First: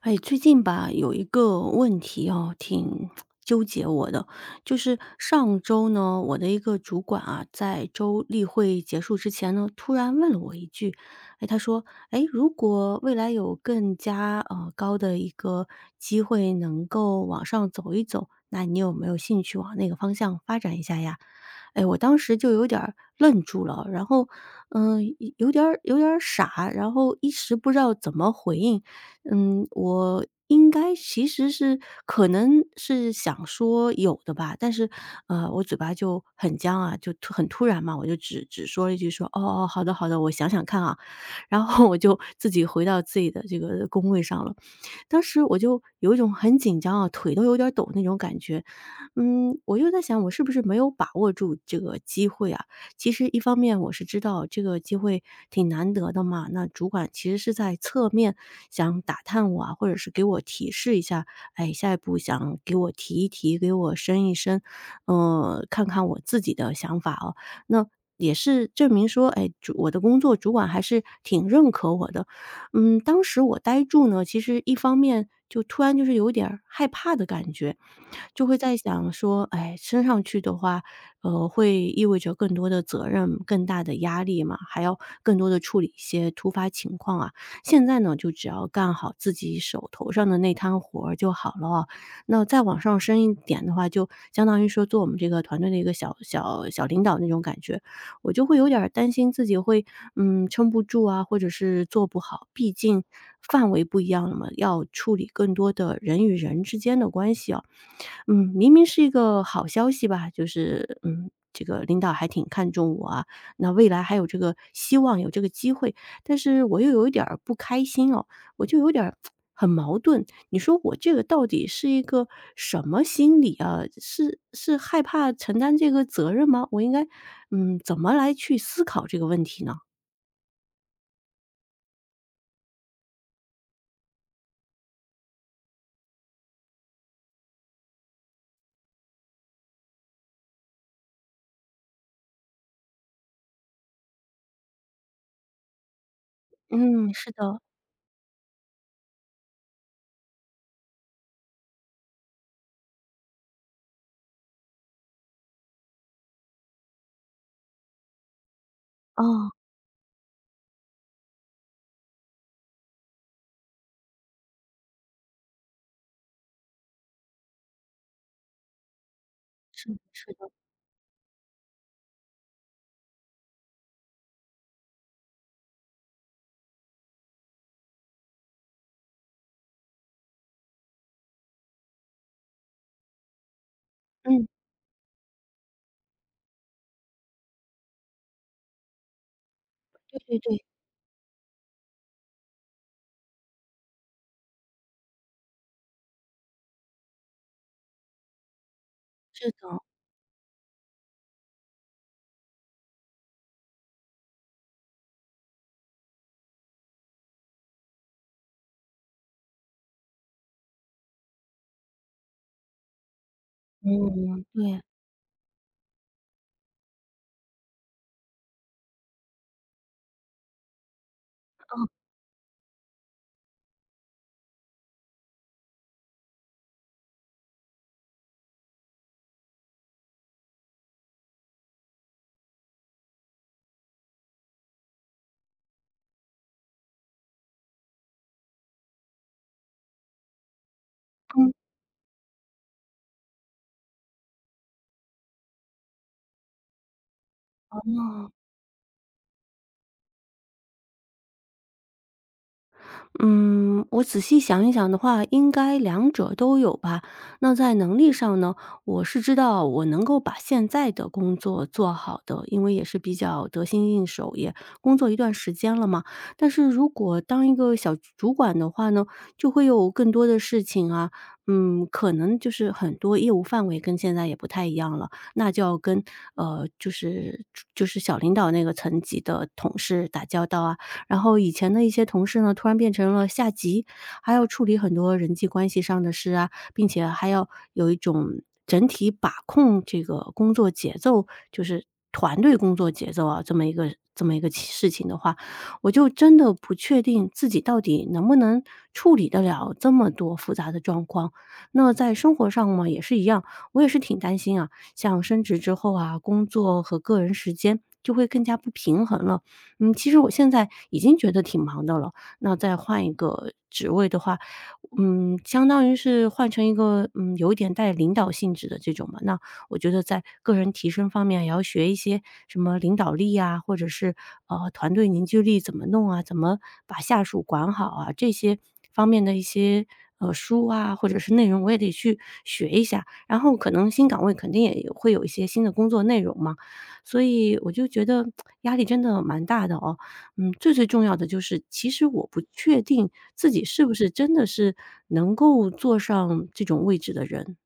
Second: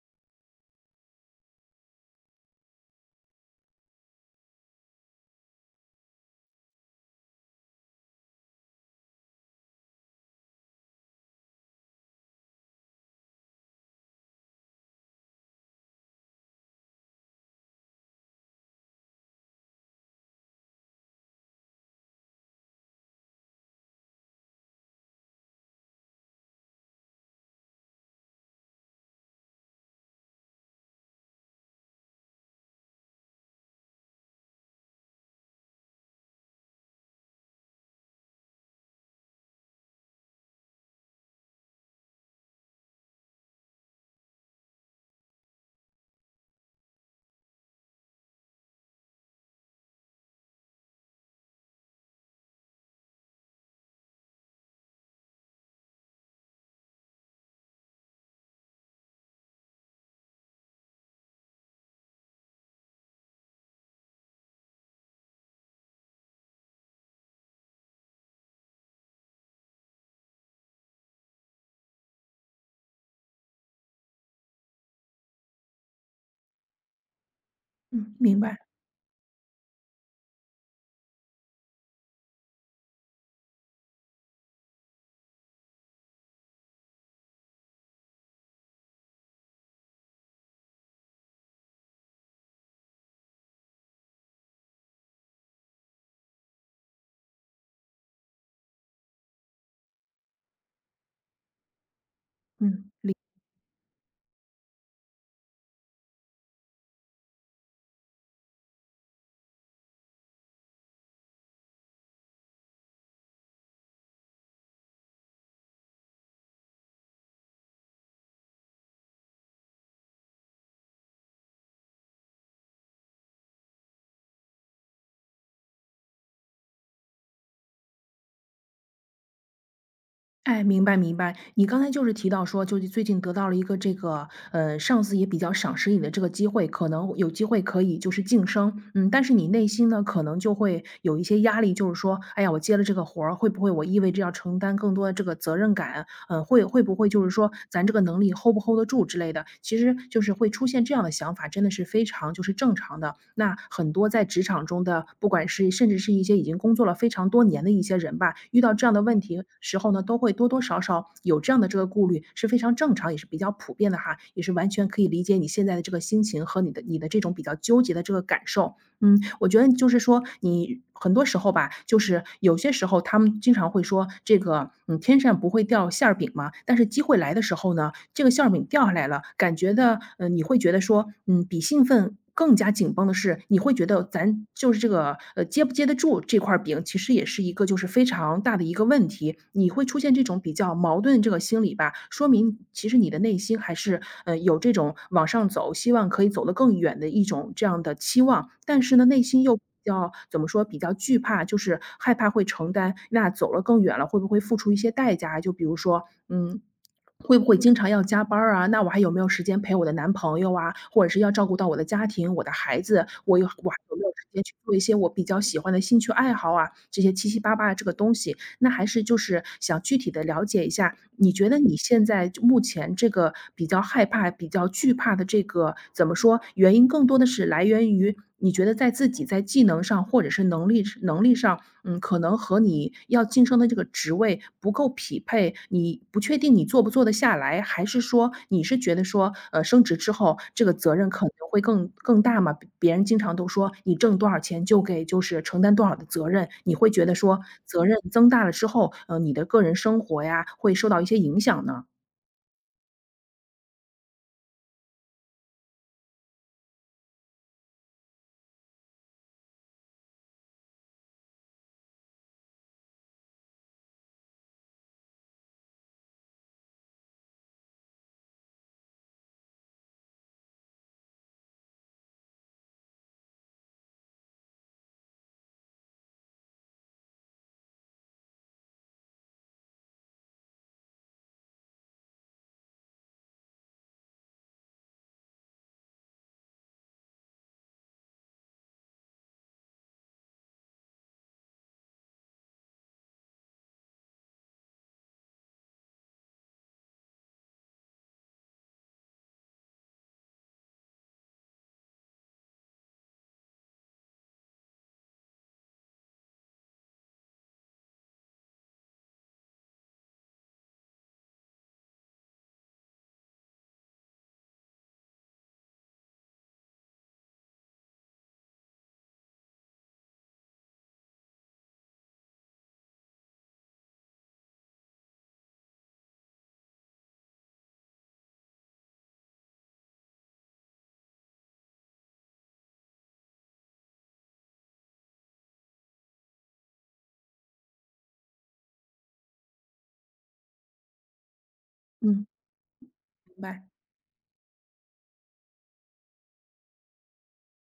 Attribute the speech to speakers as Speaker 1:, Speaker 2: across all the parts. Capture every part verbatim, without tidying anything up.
Speaker 1: 哎，最近吧，有一个问题哦，挺 纠结我的。就是上周呢，我的一个主管啊，在周例会结束之前呢，突然问了我一句，哎，他说：“哎，如果未来有更加呃高的一个机会能够往上走一走，那你有没有兴趣往那个方向发展一下呀？”哎，我当时就有点儿愣住了，然后，嗯，有有点儿有点儿傻，然后一时不知道怎么回应。嗯，我应该其实是可能是想说有的吧，但是，呃，我嘴巴就很僵啊，就突很突然嘛，我就只只说了一句说："哦哦，好的好的，我想想看啊。然后我就自己回到自己的这个工位上了。当时我就有一种很紧张啊，腿都有点儿抖那种感觉。嗯，我就在想我是不是没有把握住这个机会啊？其实一方面我是知道这个机会挺难得的嘛，那主管其实是在侧面想打探我啊，或者是给我提示一下，哎，下一步想给我提一提，给我升一升。呃，看看我自己的想法哦。那也是证明说，哎，主我的工作主管还是挺认可我的，嗯，当时我呆住呢，其实一方面就突然就是有点儿害怕的感觉，
Speaker 2: 嗯，明
Speaker 1: 就会
Speaker 2: 白。
Speaker 1: 在想说，哎，升上去的话，呃，会意味着更多的责任、更大的压力嘛，还要更多的处理一些突发情况啊。现在呢，就只要干好自己手头上的那摊活儿就好了哦那再往上升一点的话，就相当于说做我们这个团队的一个小小小领导那种感觉，我就会有点儿担心自己会嗯撑不住啊，或者是做不好。毕
Speaker 2: 嗯，
Speaker 1: 竟
Speaker 2: 理
Speaker 1: 范围不一样了嘛，要处理更多的人与人之间的关系啊。嗯，明明是一个好消息吧，就是嗯，这个领导还挺看重我啊，那未来还有这个希望，有这个机会，但是我又有一点儿不开心哦，我就有点儿很矛盾。你说我这个到底是一个什么心理啊？是是害怕承担这个责任吗？我应该嗯，怎么来去思考这个问题呢？
Speaker 2: 哎，明白明白。你刚才就是提到说，就是最近得到了一个这个，呃，上司也比较赏识你的这个机会，可能有机会可以就是晋升。嗯，但是你内心呢，可能就会有一些压力，就是说，哎呀，我接了这个活儿，会不会我意味着要承担更多的这个责任感？嗯，会会不会
Speaker 1: 嗯，
Speaker 2: 就
Speaker 1: 是
Speaker 2: 是说
Speaker 1: 的，
Speaker 2: 咱这个能力 hold 不 hold 得住之类的，其实就是会出现这样的想法，真的是非常就是正常的。那很多在职场中的，不管是甚至是一些已经工作了非常多年的一些人吧，遇到这样的问题
Speaker 1: 哦，
Speaker 2: 时候呢，都会多多少少有这样的这个顾虑，是非常正常，也是比较普遍的哈，也是完全可以理解你现在的这个心情和你的你的这种比较纠结的这个感受。嗯，我觉得就
Speaker 1: 是，
Speaker 2: 是说，你很多时候吧，就是有些时候他们经常会说这个，嗯，天上不会掉馅儿饼嘛。但是机会来的时候呢，这个馅儿饼掉下来了，感觉的，呃，你会觉得说，嗯，比兴奋更加紧绷的是，你会觉得
Speaker 1: 嗯，
Speaker 2: 咱就是这个，呃，接不接得住这块儿饼，其实也是一个就是非常大的一个问题。你会出现
Speaker 1: 对
Speaker 2: 这
Speaker 1: 对
Speaker 2: 种比
Speaker 1: 对，
Speaker 2: 较矛盾这个心理吧，说明其实你的内心还是，呃，有这种往上走，希望可以走得更远的一种这样的期望。但是呢，内心
Speaker 1: 是
Speaker 2: 又比
Speaker 1: 的，
Speaker 2: 较怎么说，比较惧怕，就是害怕会承担，那走了更远了，会不会付出一些代价啊，就比如说，嗯，会不会经常要加班儿啊？那我还有没有时间陪我的男朋友啊？或者是要照顾到我的家庭、我的孩子，我有我还有没有时间
Speaker 1: 嗯，
Speaker 2: 去做
Speaker 1: 对，
Speaker 2: 一些我比较喜欢的兴趣爱好啊？这些七七八八的这个东西。那还是就是想具体的了解一下，你觉得你现在就目前这个比较害怕、比较惧怕的这个怎么说，原因更多的是来源于你觉得在自己在技能上或者是能力能力上，嗯，可能和你要晋升的这个职位不够匹配，你不确定你做不做得下来？还是说你是觉得说，呃，升职之后这个责任可能
Speaker 1: 嗯，
Speaker 2: 会更更大嘛？别别人经常都说你挣多少钱就给就是承担多少的责任，你会觉得说责任增
Speaker 1: 哦。
Speaker 2: 大了之后，呃，你的个人生活呀会受到一些影响呢？
Speaker 1: 嗯，我仔细想一想的话，应该两者都有吧。那在能力上呢，我是知道我能够把现在的工作做好的，因为也是比较得心应手，也工作一段时间了嘛。但是如果当一个小主管的话呢，就会有更多的事情啊，嗯，可能就是很多业务范围跟现在也不太一样了，那就要跟呃，就是就是小领导那个层级的同事打交道啊，然后以前的一些同事呢，突然变成了下级，还要处理很多人际关系上的事啊，并且还要有一种整体把控这个工作节奏，就是团队工作节奏啊，这么一个这么一个其事情的话，我就真的不确定自己到底能不能处理得了这么多复杂的状况。那在生活上嘛，也是一样，我也是挺担心啊，像升职之后啊，工作和个人时间就会更加不平衡了。嗯，其实我现在已经觉得挺忙的了，那再换一个职位的话，嗯，相当于是换成一个，嗯，有一点带领导性质的这种嘛。那我觉得在个人提升方面，也要学一些什么领导力啊，或者是呃团队凝聚力怎么弄啊，怎么把下属管好啊，这些方面的一些呃书啊，或者是内容，我也得去学一下。然后可能新岗位肯定也有会有一些新的工作内容嘛，所以我就觉得压力真的蛮大的哦。嗯，最最重要的就是，其实我
Speaker 2: 嗯，
Speaker 1: 不确定。
Speaker 2: 明
Speaker 1: 自己
Speaker 2: 白。
Speaker 1: 是不是真的是能够坐上这种位置的人。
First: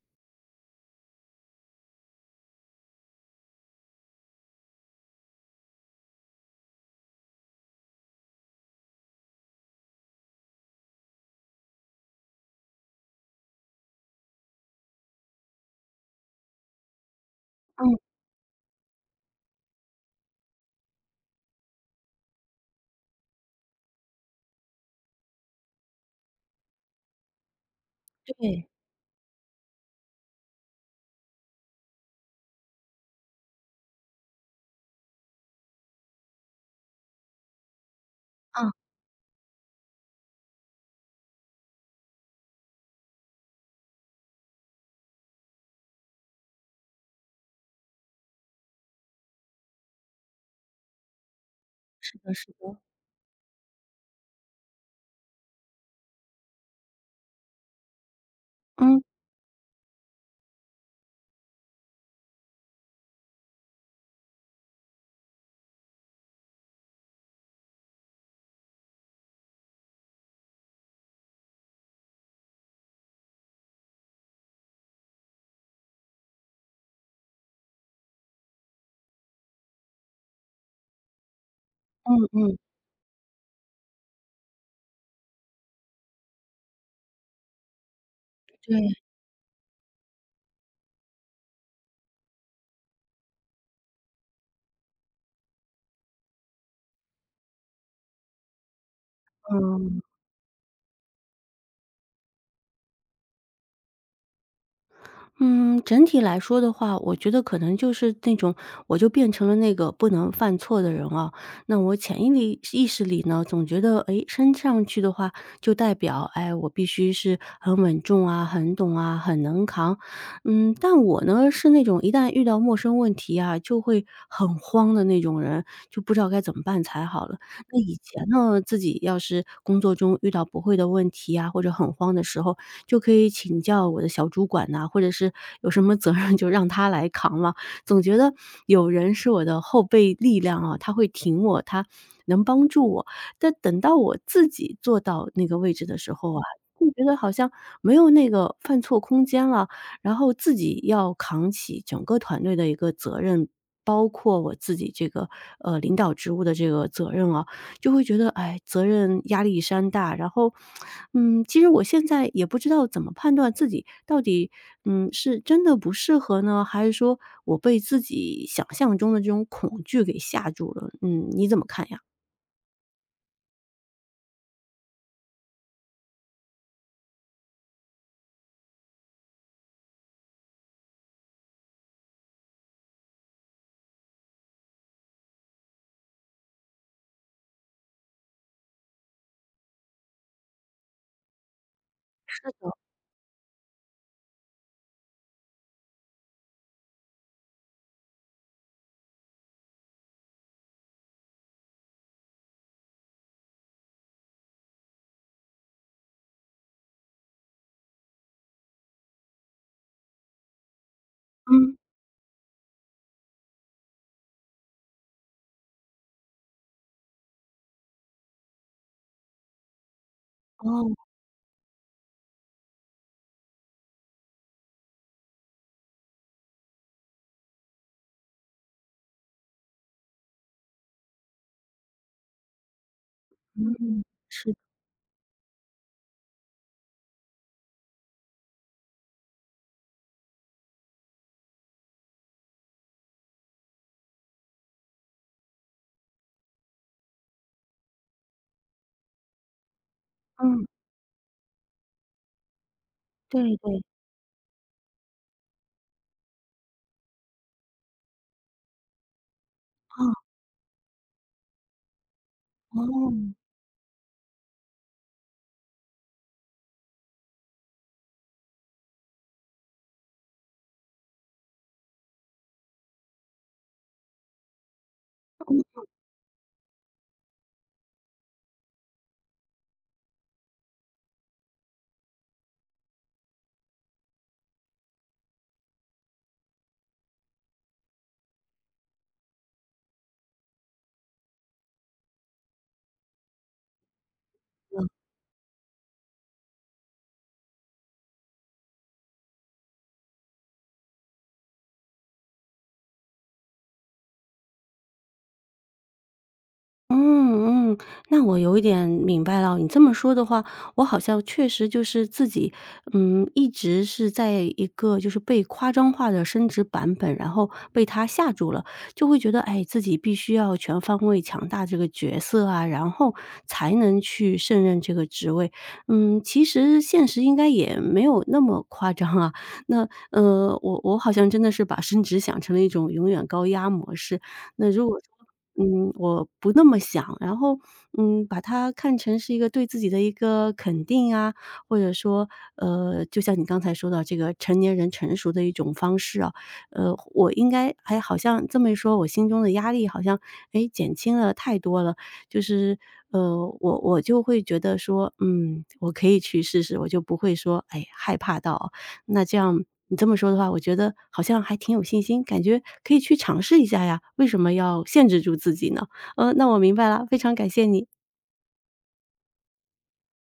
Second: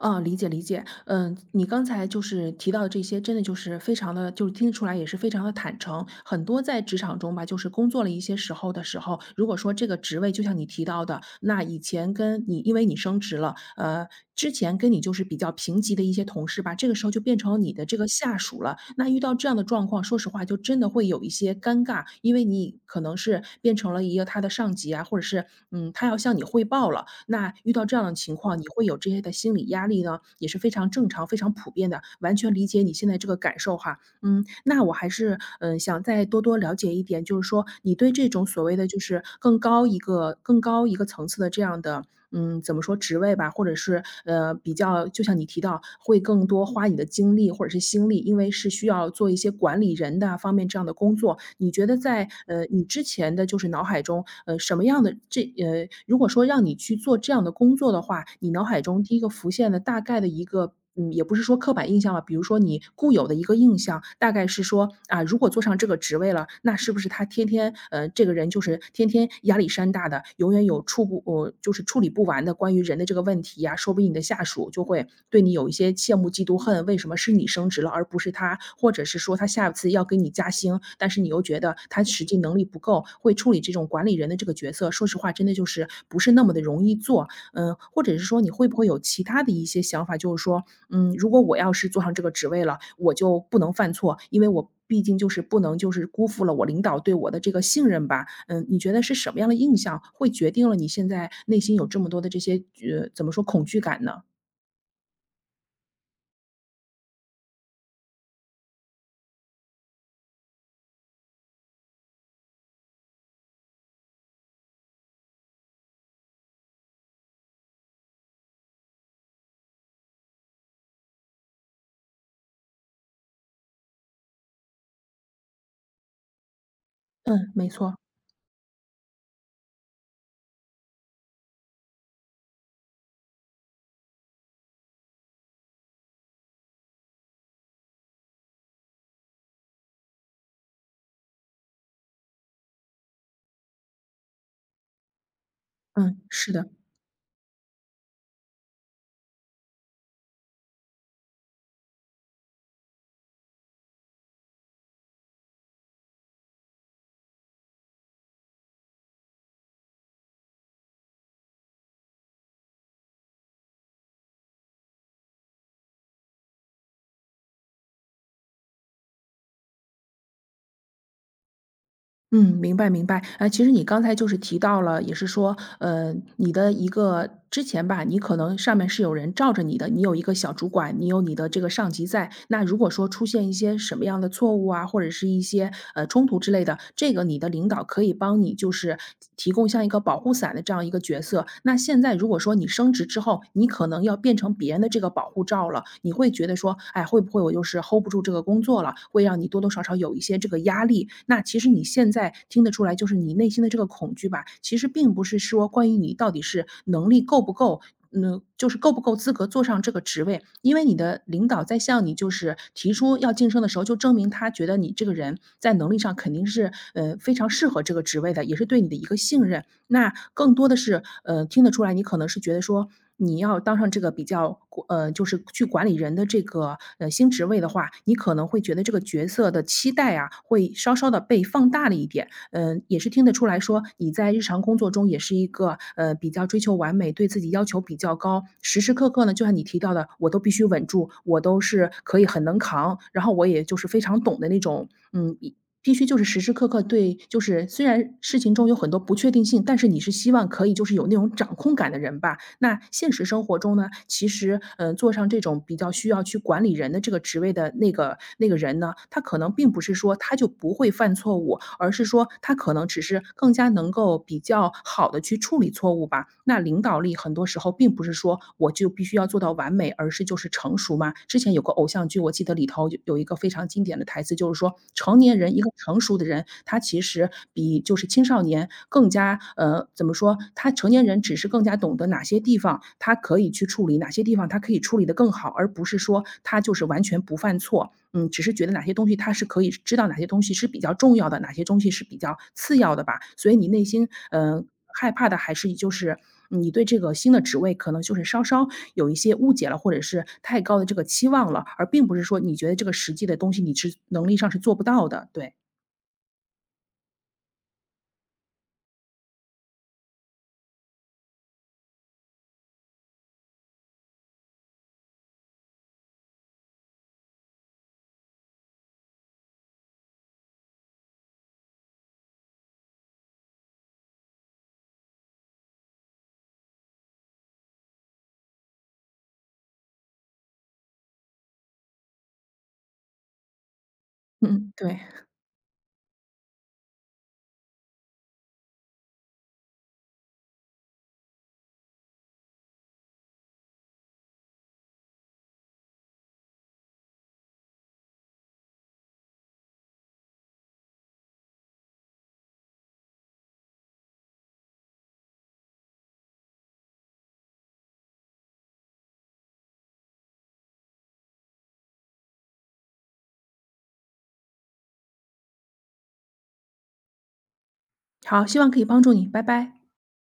Speaker 2: 嗯，理解理解。嗯，你刚才就是提到的这些，真的就是非常的，就是听得出来也是非常的坦诚。很多在职场中吧，就是工作了一些时候的时候，如果说这个职位就像你提到的，那以前跟你因为你升职了，呃，之前跟你就是比较平级的一些同事吧，这个这个时候就变成了你的
Speaker 1: 嗯，
Speaker 2: 这个下属了。那遇到这样的状况，说实话就真的会有一些尴尬，因为你可能是变成了一个他的上级啊，或者是嗯，他要向你汇报了。那遇到这样的情况，你
Speaker 1: 对，
Speaker 2: 会有这些的心理压力呢，也是非常正常、非常普遍的，完全理解你现在这个感受哈。嗯，那我还是嗯、呃想再多多了解一点，就是说你对这种所
Speaker 1: 嗯，
Speaker 2: 谓的就是更高一个更高一个层次的这样的嗯，怎么说职位吧，或者是呃，比较就像你提到，会更多花你的精力或者是心力，因为是需要做一些管理人的方面这样的工作。你觉得
Speaker 1: 是
Speaker 2: 在
Speaker 1: 的是
Speaker 2: 呃
Speaker 1: 的，
Speaker 2: 你之前的就是脑海中，呃什么样的这呃，如果说让你去做这样的工作的话，你脑海
Speaker 1: 嗯
Speaker 2: 中第一个浮现的大概的一个嗯，也不是说刻板印象吧，比如说你固有的一个印象，大概是说啊，如果做上这个职位了，那是不是他天天呃，这个人就是天天压力山大的，永远有处不呃，就是处理不完的关于人的这个问题呀、说不定你的下属就会对你有一些羡慕、嫉妒、恨，为什么是你升职了而不是他？或者是说他下次要给你加薪，但是你又觉得他
Speaker 1: 嗯
Speaker 2: 实际能
Speaker 1: 嗯，
Speaker 2: 力不够，会处理这种管理人的这个角色，说实话，真的就是不是那么的容易做。嗯，或者是说你会不会
Speaker 1: 对。
Speaker 2: 有其他的一些想法，就是说，嗯，如果我要是坐上这个职位了，我就不能犯错，因为我毕竟就是不能就是辜负了我领导对我的这个信任吧。嗯，你觉得是什么样的印
Speaker 1: 嗯。
Speaker 2: 象会决定了你现在内心有这么多的这些呃，怎么说恐惧感呢？
Speaker 1: 嗯，整体来说的话，我觉得可能就是那种，我就变成了那个不能犯错的人啊。那我潜意里意识里呢，总觉得，诶，升上去的话，就代表，哎，我必须是很稳重啊，很懂啊，很能扛。嗯，但我呢，是那种一旦遇到陌生问题啊，就会很慌的那种人，就不知道该怎么办才好了。
Speaker 2: 嗯，没
Speaker 1: 那
Speaker 2: 错。
Speaker 1: 以前呢，自己要是工作中遇到不会的问题啊，或者很慌的时候，就可以请教我的小主管呐、或者是有什么责任 就让他来扛了。总觉得有人是我的后备力量啊，他会挺我，他能帮助我。但等到我自己坐到那个位置的时
Speaker 2: 嗯，
Speaker 1: 候啊，
Speaker 2: 是的。
Speaker 1: 就觉得好像没有那个犯错空间了，然后自己要扛起整个团队的一个责任。包括我自己这个呃领导职务的这个责任啊，就会觉得，哎，责任压力山大。然后，嗯，其实我现在也不知道怎么判断自己到底，嗯，是真的不适合呢，还是说我被自己想象中的这种恐惧给吓住了？嗯，你怎么看呀？
Speaker 2: 嗯，明白明白。哎，其实你刚才就是提到了，也是说，呃，你的一个之前吧，你可能上面是有人罩着你的，你有一个小主管，你有你的这个上级在。那如果说出现一些什么样的错误啊，或者是一些呃冲突之类的，这个你的领导可以帮你就是提供像一个保护伞的这样一个角色。那现在如果说你升职之后，你可能要变成别人的这个保护罩了，你会觉得说，哎，会不会我就是 hold 不住这个工作了，会让你多多少少有一些这个压力。那其实你现在听得出来，就是你内心的这个恐惧吧，其实并不是说关于你到底是能力够不够。嗯，就是够不够资格坐上这个职位？因为你的领导
Speaker 1: 嗯，
Speaker 2: 在向你就是提出要晋升的时候，就证明他觉得你这个人在能力上肯定是呃非常适合这个职位的，也是对你的一个信任。那更多的
Speaker 1: 哦，
Speaker 2: 是呃听得出来，你可能是觉得说，你要当上这个比较呃，就是去管理人的这个，呃，新职位的话，你可能会觉得这个角色的期待啊，会稍稍的被放大了一点。嗯，也是听得出来说，
Speaker 1: 嗯，
Speaker 2: 你在日
Speaker 1: 是的，
Speaker 2: 常工作中也是一个，呃，比较追求完美，对自己要求比较高，时时刻刻呢，就像你提到的，我都必须稳住，我都是可以很能扛，然后我也就是非常懂的那种。嗯，必须就是时时刻刻对就是虽然事情中有很多不确定性，但是你是希望
Speaker 1: 嗯，
Speaker 2: 可以就是有那种掌控感的人吧。那现实生
Speaker 1: 对
Speaker 2: 活中
Speaker 1: 对，
Speaker 2: 呢，其实，嗯，做上这种比较需要去管理人的这个职位的那个那个人呢，他可能并不是
Speaker 1: 哦，
Speaker 2: 说他就不会犯错误，而是说他可
Speaker 1: 哦。
Speaker 2: 能只是更加能够比较好的去处理错误吧。那领导领导力很多时候并不是说我就必须要做到完美，而是就是成熟嘛。之前有个偶像剧，我记得里头有有一个非常经典的台词，就是说成年人一个成熟的人，他其实比就是青少年更加呃怎么说？他成年人只是更加懂得哪些地方他可以去处理，哪些地方他可以处理的更好，而不是说他就是完全不犯错。嗯，只是觉得哪些东西它是可以知道哪些东西是比较重要的，哪些东西是比较次要的吧。所以你内心，嗯，害怕的还是就是你对这个新的职位可能就是稍稍有一些误解了，或者是太高的这个期望了，而并不是说你觉得这个实际的东西你是能力上是做不到的。对。
Speaker 1: 嗯嗯，那我有一点明白了。你这么说的话，我好像确实就是自己，嗯，一直是在一个就是被夸张化的升职版本，然后被他吓住了，就会觉得，哎，自己必须要全方位强大这个角色啊，然后才能去胜任这个职位。嗯，其实现实应该也没有那么夸张啊。那呃，我我好像真的是把升职想成了一种永远高压模式。那
Speaker 2: 嗯，
Speaker 1: 如
Speaker 2: 对。
Speaker 1: 果说嗯，我不那么想，然后，嗯，把它看成是一个对自己的一个肯定啊，或者说，呃，就像你刚才说到这个成年人成熟的一种方式啊，呃，我应该哎，好像这么一说，我心中的压力好像，哎，减轻了太多了。就是，呃，我我就会觉得说，嗯，我可以去试试，我就不会说，哎，害怕到啊那这样你这么说的话，我觉得好像还挺有信心，感觉可以去尝试一下呀，为什么要限制住自己呢？呃，那我明白了，非常感谢你。
Speaker 2: 好，希望可以帮助你，拜拜。